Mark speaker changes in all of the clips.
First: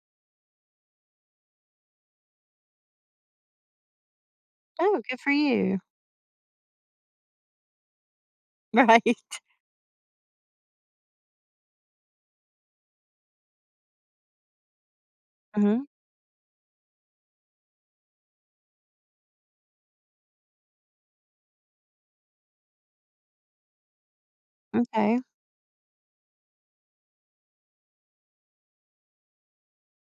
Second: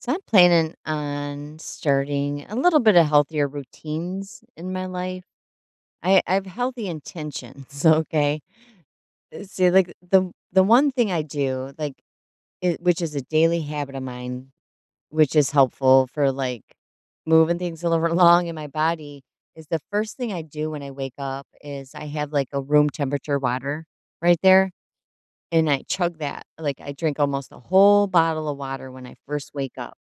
Speaker 1: So I'm planning on starting a little bit of healthier routines in my
Speaker 2: Oh, good
Speaker 1: life.
Speaker 2: for you.
Speaker 1: I have healthy intentions, okay?
Speaker 2: Right.
Speaker 1: See, like the one thing I do, like it, which is a daily habit of mine, which is
Speaker 2: Mhm.
Speaker 1: helpful for like moving things along in my body, is the first thing I do when I wake up is I have like a room temperature water right there,
Speaker 2: Okay.
Speaker 1: and I chug that. Like I drink almost a whole bottle of water when I first wake up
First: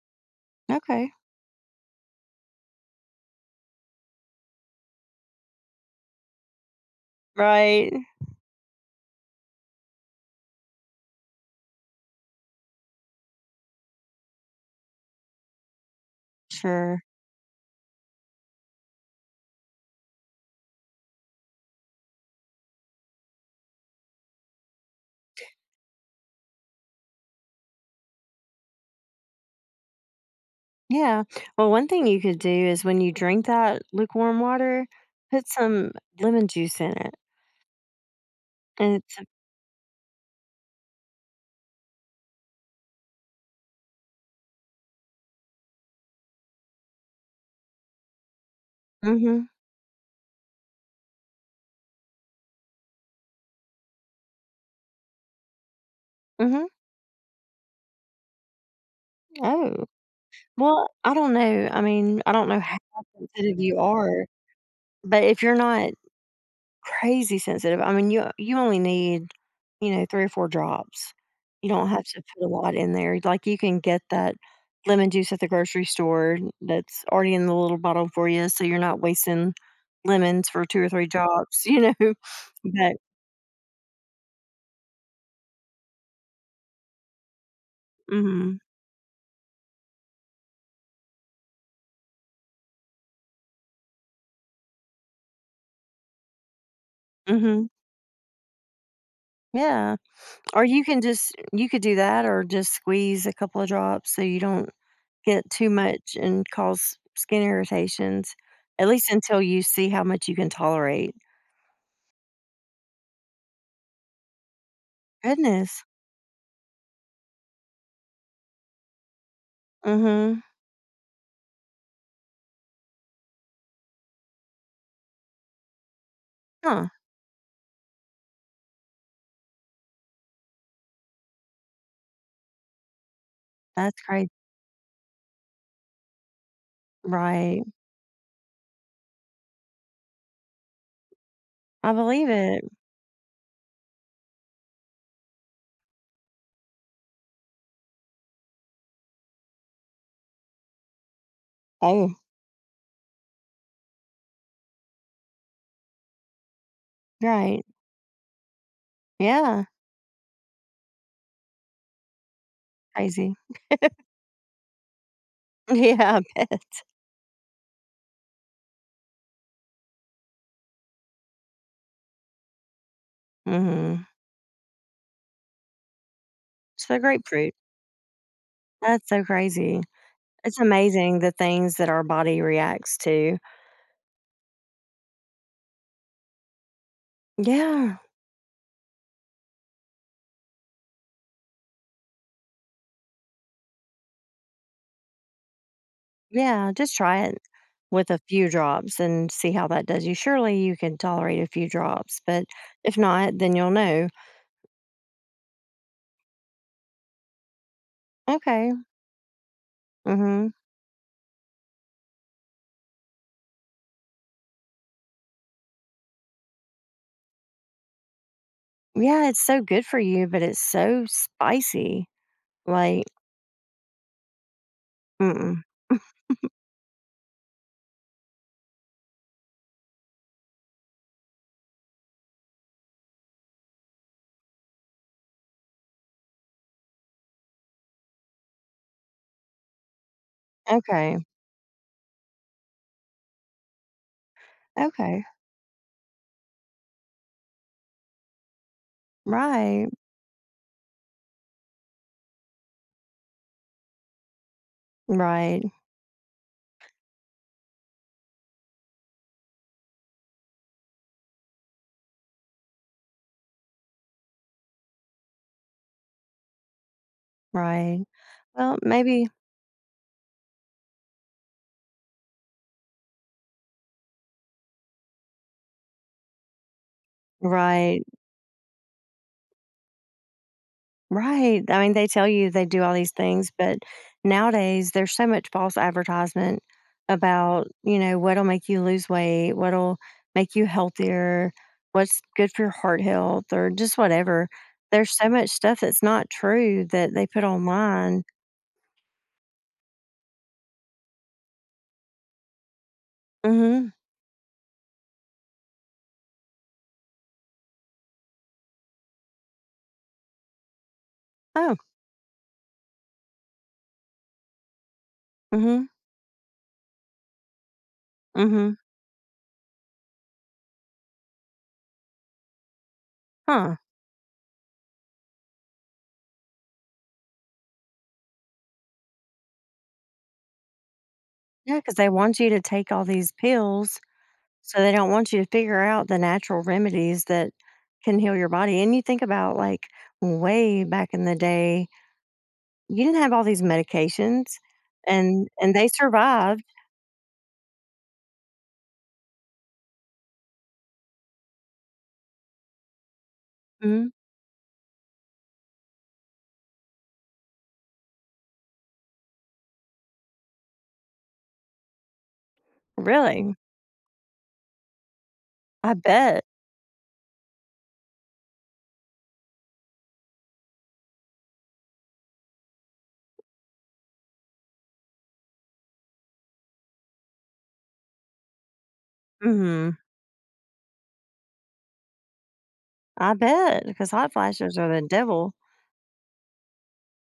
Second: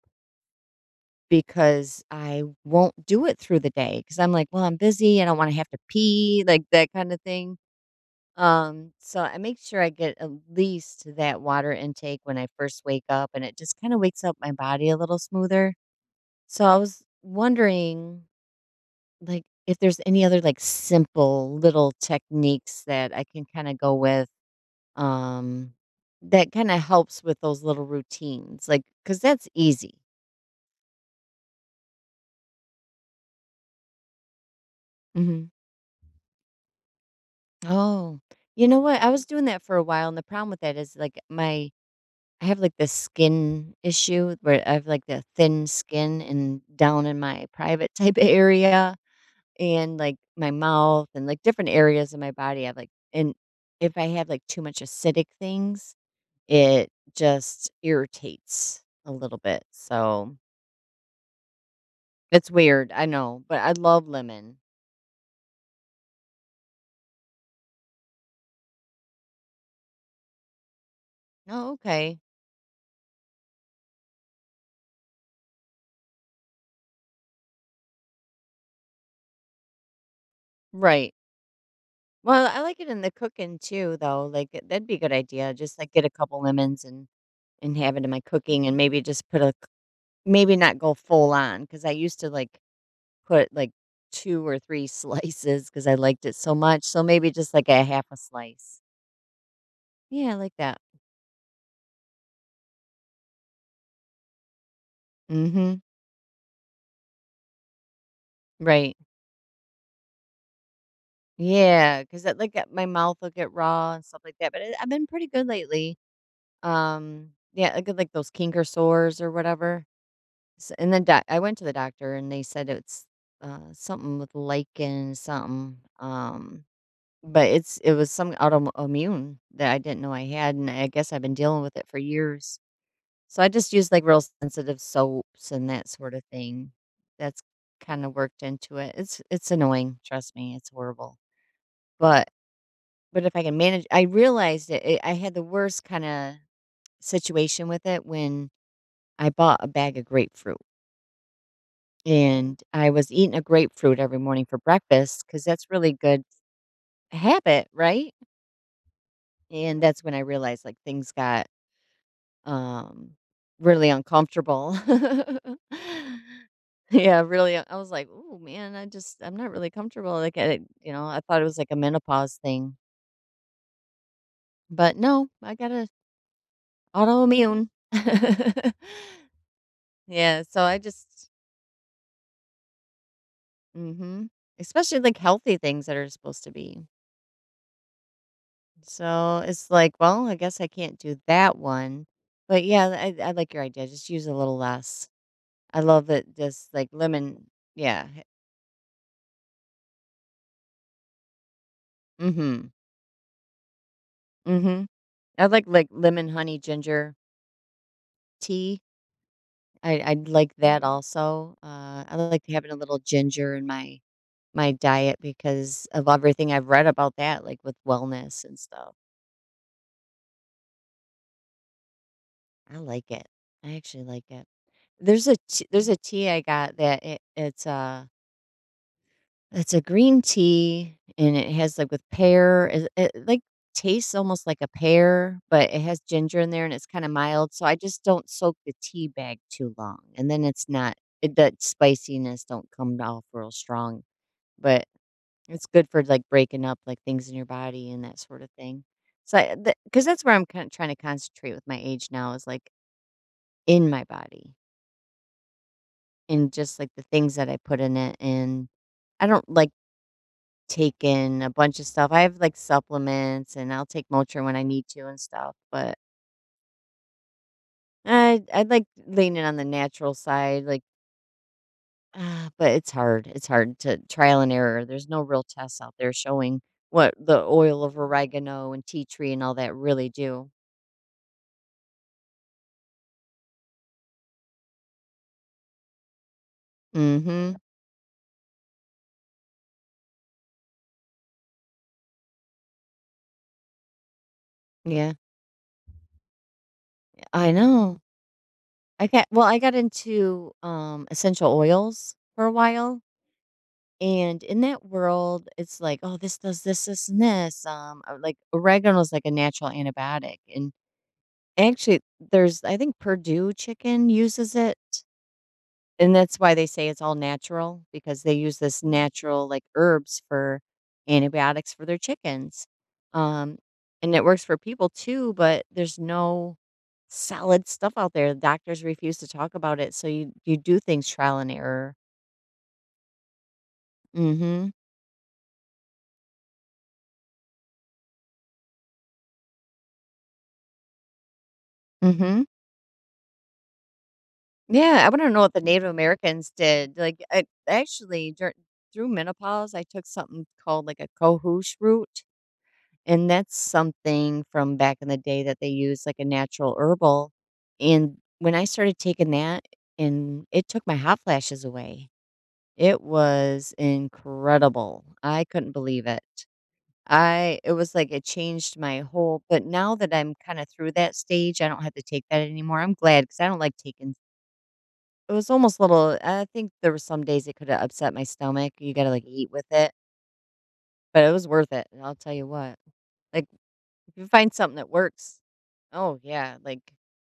Speaker 2: Okay.
Speaker 1: because I won't do it through the day, because 'cause I'm like, "Well, I'm busy, I don't wanna have to pee," like, that kinda thing.
Speaker 2: Right.
Speaker 1: So I make sure I get at least that water intake when I first wake up, and it just kinda wakes up my body a little smoother. So I was
Speaker 2: Sure.
Speaker 1: wondering, like, if there's any other, like, simple little techniques that I can kinda go with, um, that kinda helps with those little routines, like, because that's easy.
Speaker 2: Yeah. Well, one thing you could do is when you drink that lukewarm water, put
Speaker 1: Mhm.
Speaker 2: some lemon juice in it.
Speaker 1: Oh, you know
Speaker 2: And
Speaker 1: what? I
Speaker 2: it's
Speaker 1: was doing that for a while, and the problem with that is like my I have like this skin issue where I have like the thin skin and down in my private type of area
Speaker 2: mhm.
Speaker 1: and like my mouth and like different areas of my body. I have like and if I have like too much acidic things,
Speaker 2: Mhm.
Speaker 1: it just irritates a little bit.
Speaker 2: Oh.
Speaker 1: So
Speaker 2: Well, I don't know. I mean, I don't
Speaker 1: it's
Speaker 2: know how
Speaker 1: weird, I know,
Speaker 2: sensitive
Speaker 1: but I
Speaker 2: you
Speaker 1: love
Speaker 2: are,
Speaker 1: lemon.
Speaker 2: but if you're not crazy sensitive, I mean, you only need 3 or 4 drops. You
Speaker 1: Oh,
Speaker 2: don't have
Speaker 1: okay.
Speaker 2: to put a lot in there. Like, you can get that lemon juice at the grocery store that's already in the little bottle for you, so you're not wasting lemons for 2 or 3
Speaker 1: Right.
Speaker 2: drops, you know?
Speaker 1: Well, I like it
Speaker 2: But
Speaker 1: in the cooking too, though. Like that'd be a good idea. Just like get a couple lemons and have it in my
Speaker 2: mhm,
Speaker 1: cooking, and maybe just put maybe not go full on because I used to like put like two or three slices because I liked it so much. So maybe just
Speaker 2: mhm,
Speaker 1: like a half a slice.
Speaker 2: yeah.
Speaker 1: Yeah, I like
Speaker 2: Or
Speaker 1: that.
Speaker 2: you can just you could do that or just squeeze a couple of drops so you don't get too
Speaker 1: Mm-hmm.
Speaker 2: much and cause skin irritations, at
Speaker 1: Right.
Speaker 2: least until you see how much you can tolerate.
Speaker 1: Yeah, because like my mouth will get raw and stuff like that. But it, I've been pretty good
Speaker 2: Goodness.
Speaker 1: lately. Yeah, I get like those kinker sores or whatever.
Speaker 2: Mhm.
Speaker 1: S and then doc I went to the doctor and they said it's, something with lichen something,
Speaker 2: Huh.
Speaker 1: but it was some autoimmune that I didn't know I had, and I guess I've been dealing with it for years. So I just use,
Speaker 2: That's
Speaker 1: like, real
Speaker 2: great.
Speaker 1: sensitive soaps and that sort of thing. That's
Speaker 2: Right.
Speaker 1: kinda worked into it. It's annoying, trust me, it's horrible.
Speaker 2: I believe
Speaker 1: But
Speaker 2: it.
Speaker 1: if I can manage I realized it it I had the worst kinda situation with it when I bought a bag of grapefruit.
Speaker 2: Oh,
Speaker 1: And I was eating a grapefruit every morning for breakfast because that's really good
Speaker 2: right.
Speaker 1: habit, right?
Speaker 2: Yeah,
Speaker 1: And that's when I realized, like, things got, um,
Speaker 2: crazy.
Speaker 1: really uncomfortable.
Speaker 2: Yeah, I bet.
Speaker 1: Yeah, really, I was like, oh man, I just I'm not really comfortable." Like, I you know, I thought it was like a menopause thing,
Speaker 2: Mhm.
Speaker 1: but no, I got a
Speaker 2: So grapefruit.
Speaker 1: autoimmune.
Speaker 2: That's so crazy.
Speaker 1: Yeah,
Speaker 2: It's
Speaker 1: so I
Speaker 2: amazing
Speaker 1: just
Speaker 2: the things that our body reacts to.
Speaker 1: mhm, especially, like, healthy things that are supposed to be.
Speaker 2: Yeah,
Speaker 1: So it's like, well, I guess I can't do that one. But yeah, I like your idea. Just use a little less. I love that
Speaker 2: yeah,
Speaker 1: just like
Speaker 2: just try it
Speaker 1: lemon. Yeah.
Speaker 2: with a few drops and see how that does you. Surely you can tolerate a few drops,
Speaker 1: Mm
Speaker 2: but
Speaker 1: hmm.
Speaker 2: if not, then you'll know.
Speaker 1: Mm hmm. I like lemon, honey, ginger
Speaker 2: Okay.
Speaker 1: tea. I
Speaker 2: Mhm.
Speaker 1: like that also. I like having a little ginger in my my diet because of everything I've read about that, like with wellness and stuff.
Speaker 2: Yeah, it's so good for you, but it's so spicy.
Speaker 1: I
Speaker 2: Like,
Speaker 1: like it. I actually like it.
Speaker 2: mm-mm.
Speaker 1: There's a tea I got that it's a green tea, and it has, like, with pear it, like, tastes almost like a pear, but it has ginger in there, and it's kinda mild, so I just don't soak the tea bag too long, and then it's not
Speaker 2: Okay.
Speaker 1: it that spiciness don't come off real strong, but
Speaker 2: Okay.
Speaker 1: it's good for, like, breaking up, like, things in your body and that sort of thing. So, I the
Speaker 2: Right.
Speaker 1: 'cause that's where I'm kinda trying to concentrate with my age now is, like, in my body
Speaker 2: Right.
Speaker 1: and just, like, the things that I put in it, and I don't like taken a bunch of stuff. I have, like, supplements, and I'll take Motrin when I need to and stuff, but
Speaker 2: Right.
Speaker 1: I
Speaker 2: Well,
Speaker 1: like
Speaker 2: maybe
Speaker 1: leaning on the natural side, like, ah, but it's hard. It's hard to trial and error. There's no real tests out there showing what the oil of
Speaker 2: right,
Speaker 1: oregano and tea tree and all that really do.
Speaker 2: right. I mean, they tell you they do all these things, but nowadays there's so much false advertisement
Speaker 1: Mhm.
Speaker 2: about, you know, what'll make you lose weight, what'll make you healthier, what's good for your heart health, or just whatever. There's
Speaker 1: Yeah.
Speaker 2: so much stuff that's not true that they put
Speaker 1: I know.
Speaker 2: online.
Speaker 1: I got into, essential oils for a while.
Speaker 2: Mm-hmm.
Speaker 1: And in that world, it's like, "Oh, this does this, this, and this." Like, oregano is like a natural antibiotic, and
Speaker 2: Oh,
Speaker 1: actually, there's I think Purdue Chicken uses it,
Speaker 2: mm-hmm.
Speaker 1: and that's why they say it's all natural because they use
Speaker 2: Mm-hmm.
Speaker 1: this natural, like, herbs for antibiotics for their chickens. Um,
Speaker 2: Huh.
Speaker 1: and it works for people too, but there's no solid stuff out there. Doctors refuse to talk about it, so you do things trial and
Speaker 2: Yeah, because
Speaker 1: error.
Speaker 2: they want you to take all these pills.
Speaker 1: Mm Mhm.
Speaker 2: So they don't want you to figure out the natural remedies that can heal your body. And you think about like way back in the day,
Speaker 1: mm Mhm.
Speaker 2: you didn't have all these medications
Speaker 1: Yeah, I wanna know
Speaker 2: and
Speaker 1: what the
Speaker 2: and
Speaker 1: Native
Speaker 2: they
Speaker 1: Americans
Speaker 2: survived.
Speaker 1: did, like, I actually, dur through menopause, I took something called, like, a cohosh root, and that's
Speaker 2: Mhm.
Speaker 1: something from back in the day that they used, like, a natural herbal, and when I started taking that, and it took my hot flashes away. It
Speaker 2: Really?
Speaker 1: was incredible. I couldn't
Speaker 2: I
Speaker 1: believe it.
Speaker 2: bet.
Speaker 1: I it was like it changed my whole but now that I'm kinda through that stage, I don't have to take that anymore, I'm glad 'cause I am glad because I do not like taking it was almost little I think there were some days it coulda upset my stomach, you gotta, like, eat with it,
Speaker 2: Mhm.
Speaker 1: but it was worth it, and I'll tell you what.
Speaker 2: I
Speaker 1: Like,
Speaker 2: bet because
Speaker 1: if you
Speaker 2: hot
Speaker 1: find something
Speaker 2: flashes are
Speaker 1: that
Speaker 2: the
Speaker 1: works
Speaker 2: devil.
Speaker 1: oh, yeah, like,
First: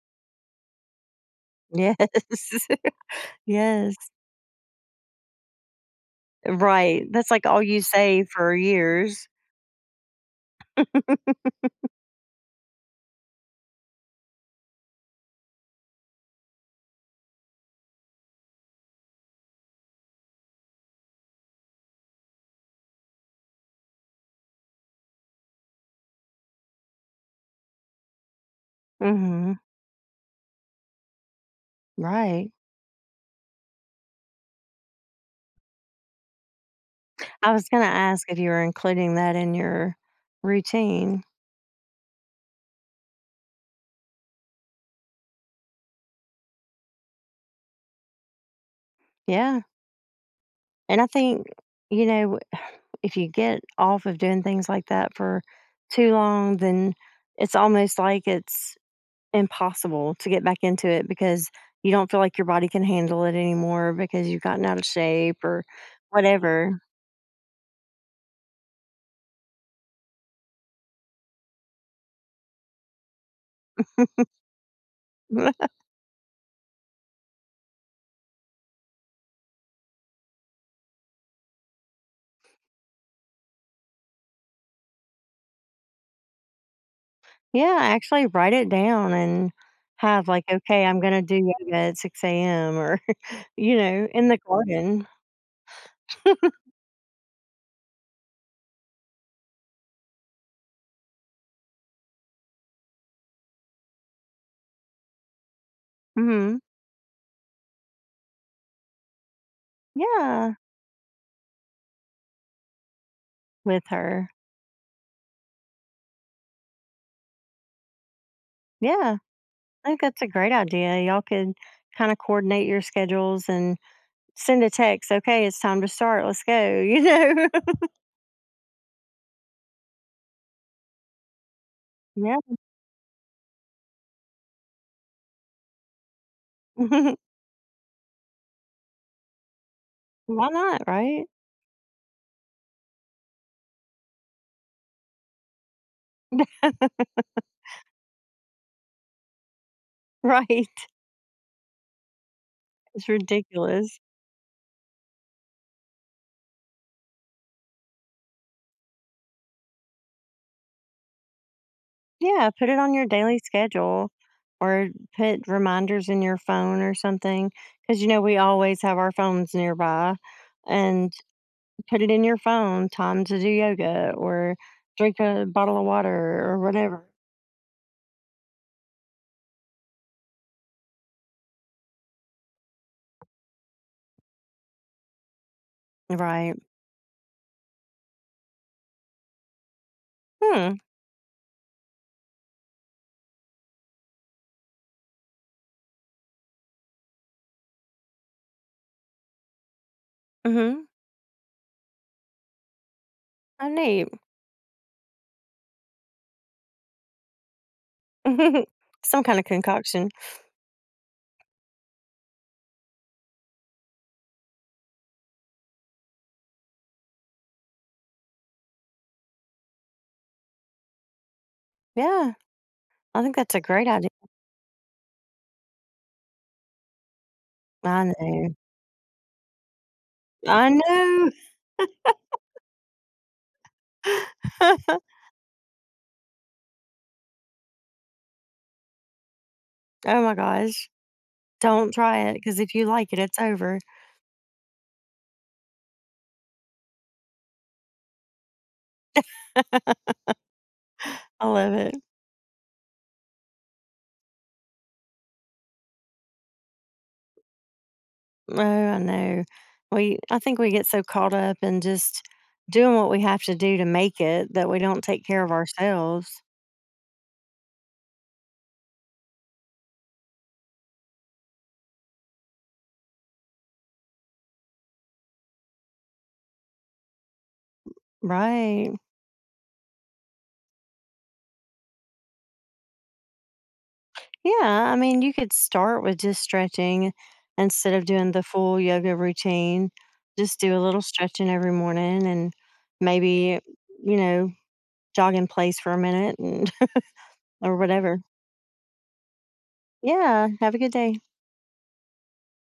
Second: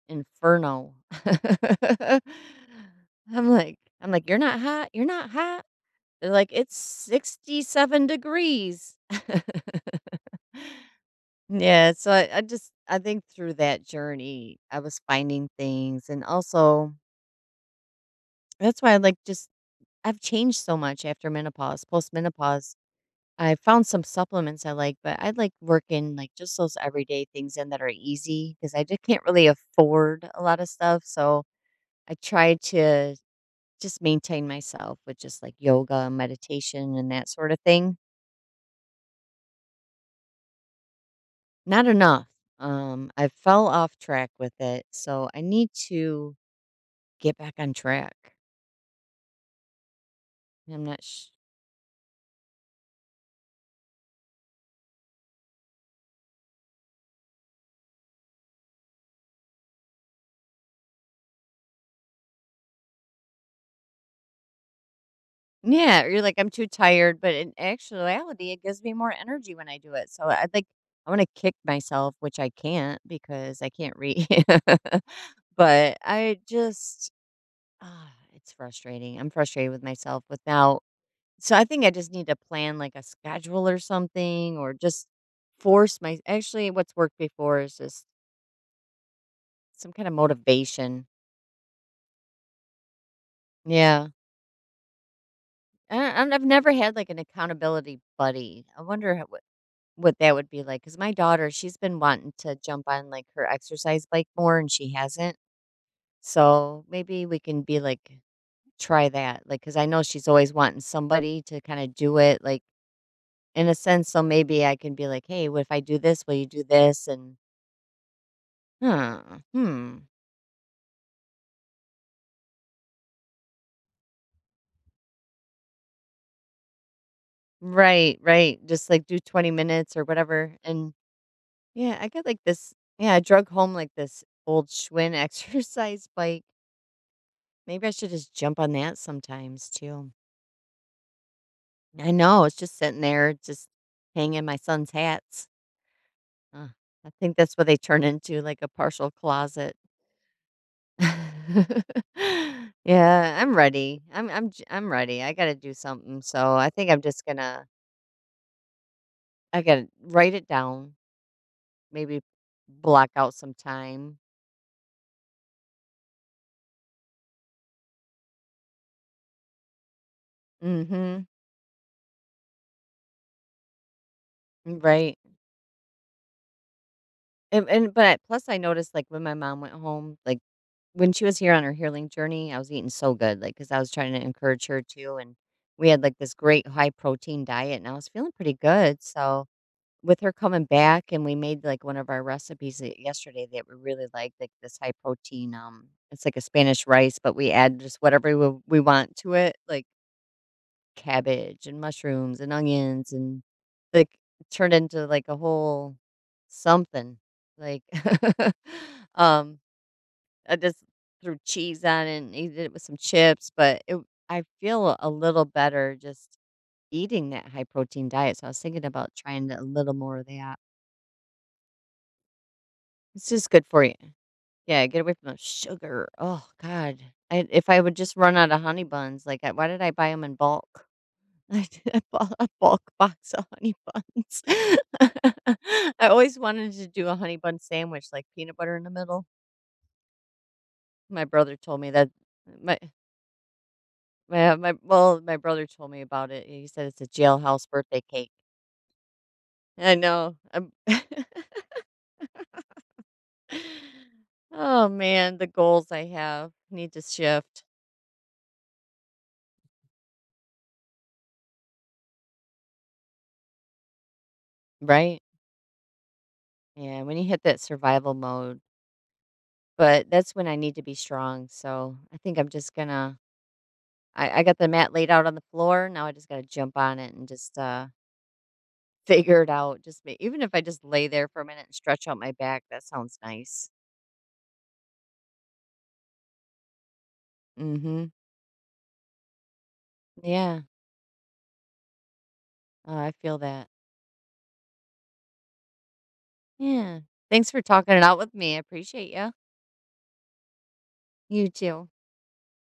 Speaker 1: inferno.
Speaker 2: Yes. Yes.
Speaker 1: I'm like, "You're not hot, you're not hot." They're like, "It's
Speaker 2: Right. That's like all you
Speaker 1: 67
Speaker 2: say for
Speaker 1: degrees."
Speaker 2: years.
Speaker 1: Yeah, so I just I think through that journey, I was finding things, and also that's why I like just I've changed so much after menopause, postmenopause. I found some supplements I like, but I like working like just those everyday things in that are easy because I just can't really
Speaker 2: Mhm.
Speaker 1: afford a lot of stuff. So I
Speaker 2: Right.
Speaker 1: try to just maintain myself with just like yoga and meditation and that sort
Speaker 2: I
Speaker 1: of
Speaker 2: was going to
Speaker 1: thing.
Speaker 2: ask if you were including that in your routine.
Speaker 1: Not enough. I fell off track with it. So I need to get back on track.
Speaker 2: Yeah.
Speaker 1: I'm
Speaker 2: And
Speaker 1: not
Speaker 2: I think, you know, if you get off of doing things like that for too long, then it's almost like it's impossible to get back into it because you don't feel like your body can handle it anymore because you've gotten out of shape or
Speaker 1: Yeah, you're like, "I'm too
Speaker 2: whatever.
Speaker 1: tired," but in actuality, it gives me more energy when I do it, so I like, I wanna kick myself, which I can't because I can't read. But I just ah, it's frustrating. I'm frustrated with myself without so I think I just need to plan, like, a schedule or something or just force my actually, what's worked before is
Speaker 2: Yeah,
Speaker 1: just
Speaker 2: actually write it down and
Speaker 1: some kinda
Speaker 2: have like, okay, I'm
Speaker 1: motivation.
Speaker 2: gonna do yoga at 6 a.m. or you know,
Speaker 1: Yeah.
Speaker 2: in the garden.
Speaker 1: I've never had, like, an accountability buddy. I wonder how what that would be like? Cause my daughter, she's been wanting to jump on, like, her exercise bike more, and she hasn't,
Speaker 2: Hmm.
Speaker 1: so maybe we can be like, try that, Like, cause I know she's always
Speaker 2: Yeah,
Speaker 1: wanting somebody to kinda do it, like, in a
Speaker 2: with
Speaker 1: sense, so
Speaker 2: her.
Speaker 1: maybe I can be like, "Hey, what if I do this, will you do this?" and,
Speaker 2: Yeah.
Speaker 1: "Huh,
Speaker 2: I
Speaker 1: hmm,
Speaker 2: think that's a great idea. Y'all could kind of coordinate your schedules and send a text, okay, it's time to start. Let's go, you know?
Speaker 1: right, right," just, like, do 20 minutes or whatever, and yeah, I got,
Speaker 2: Yeah.
Speaker 1: like, this yeah, I drug home, like, this old Schwinn exercise bike. Maybe I should just jump on that sometimes too.
Speaker 2: Why not? Right.
Speaker 1: I know, it's just sitting there, just hanging my son's hats. Ugh, I think that's what they turn into, like a partial closet.
Speaker 2: Right. It's
Speaker 1: Yeah, I'm
Speaker 2: ridiculous.
Speaker 1: ready. I'm ready. I gotta do something, so I think I'm just gonna I gotta write it down, maybe
Speaker 2: Yeah. Put it on your
Speaker 1: block out
Speaker 2: daily
Speaker 1: some
Speaker 2: schedule
Speaker 1: time.
Speaker 2: or put reminders in your phone or something. Cause, you know, we always have our phones nearby and
Speaker 1: Mhm,
Speaker 2: put it in your phone time to do yoga or drink
Speaker 1: right.
Speaker 2: a bottle of water or whatever.
Speaker 1: And but I, plus I noticed, like, when my mom went home, like, When she was here on her healing journey, I was eating so good, like, cause I was trying to encourage her too, and we had, like, this
Speaker 2: Right.
Speaker 1: great high protein diet, and I was feeling pretty good, so with her coming
Speaker 2: Hmm.
Speaker 1: back and we made, like, one of our recipes that yesterday that we really liked, like, this high protein, it's like a Spanish rice, but we add just whatever we want to it, like
Speaker 2: Mm-hmm.
Speaker 1: cabbage and mushrooms and onions and,
Speaker 2: Oh, neat.
Speaker 1: like, it turned into, like, a whole something, like,
Speaker 2: Some kind of
Speaker 1: um
Speaker 2: concoction.
Speaker 1: I just threw cheese on it and ate it with some chips, but it I feel a little better just eating that high protein diet, so I was thinking about trying a little more of that.
Speaker 2: Yeah, I
Speaker 1: It's
Speaker 2: think
Speaker 1: just
Speaker 2: that's a
Speaker 1: good for
Speaker 2: great
Speaker 1: you.
Speaker 2: idea.
Speaker 1: Yeah, get away from the sugar. Oh god. I, if I would
Speaker 2: I
Speaker 1: just run out
Speaker 2: know.
Speaker 1: of honey buns, like I, why did I buy them in bulk?
Speaker 2: I know.
Speaker 1: I did a bulk box of honey buns. I always wanted to do a honey bun sandwich, like peanut butter in the middle.
Speaker 2: Oh my gosh.
Speaker 1: My brother told me
Speaker 2: Don't
Speaker 1: that
Speaker 2: try it because if
Speaker 1: my
Speaker 2: you like it, it's over.
Speaker 1: My brother told me about it. He said it's a jailhouse birthday cake. I know. I'm
Speaker 2: I love it.
Speaker 1: oh man, the goals I have need to shift.
Speaker 2: Oh, I know. We I think we get so caught up in just doing what we have to do to make it that we don't
Speaker 1: Right?
Speaker 2: take care of ourselves.
Speaker 1: Yeah, when you hit that survival mode. But that's when I need to be strong. So I think I'm just gonna I got the mat laid out on the floor. Now I just gotta jump on it and just
Speaker 2: Right.
Speaker 1: figure it out. Just even if I just lay there for a minute and stretch out my back, that sounds nice.
Speaker 2: Yeah, I mean, you could start with just stretching instead of
Speaker 1: Mm-hmm.
Speaker 2: doing the full yoga routine. Just
Speaker 1: Yeah.
Speaker 2: do a little stretching every morning and
Speaker 1: I feel
Speaker 2: maybe,
Speaker 1: that.
Speaker 2: you know, jog in place for a minute and
Speaker 1: Yeah. Thanks for
Speaker 2: or
Speaker 1: talking it
Speaker 2: whatever.
Speaker 1: out with me. I appreciate you.
Speaker 2: Yeah, have a good day.
Speaker 1: You too.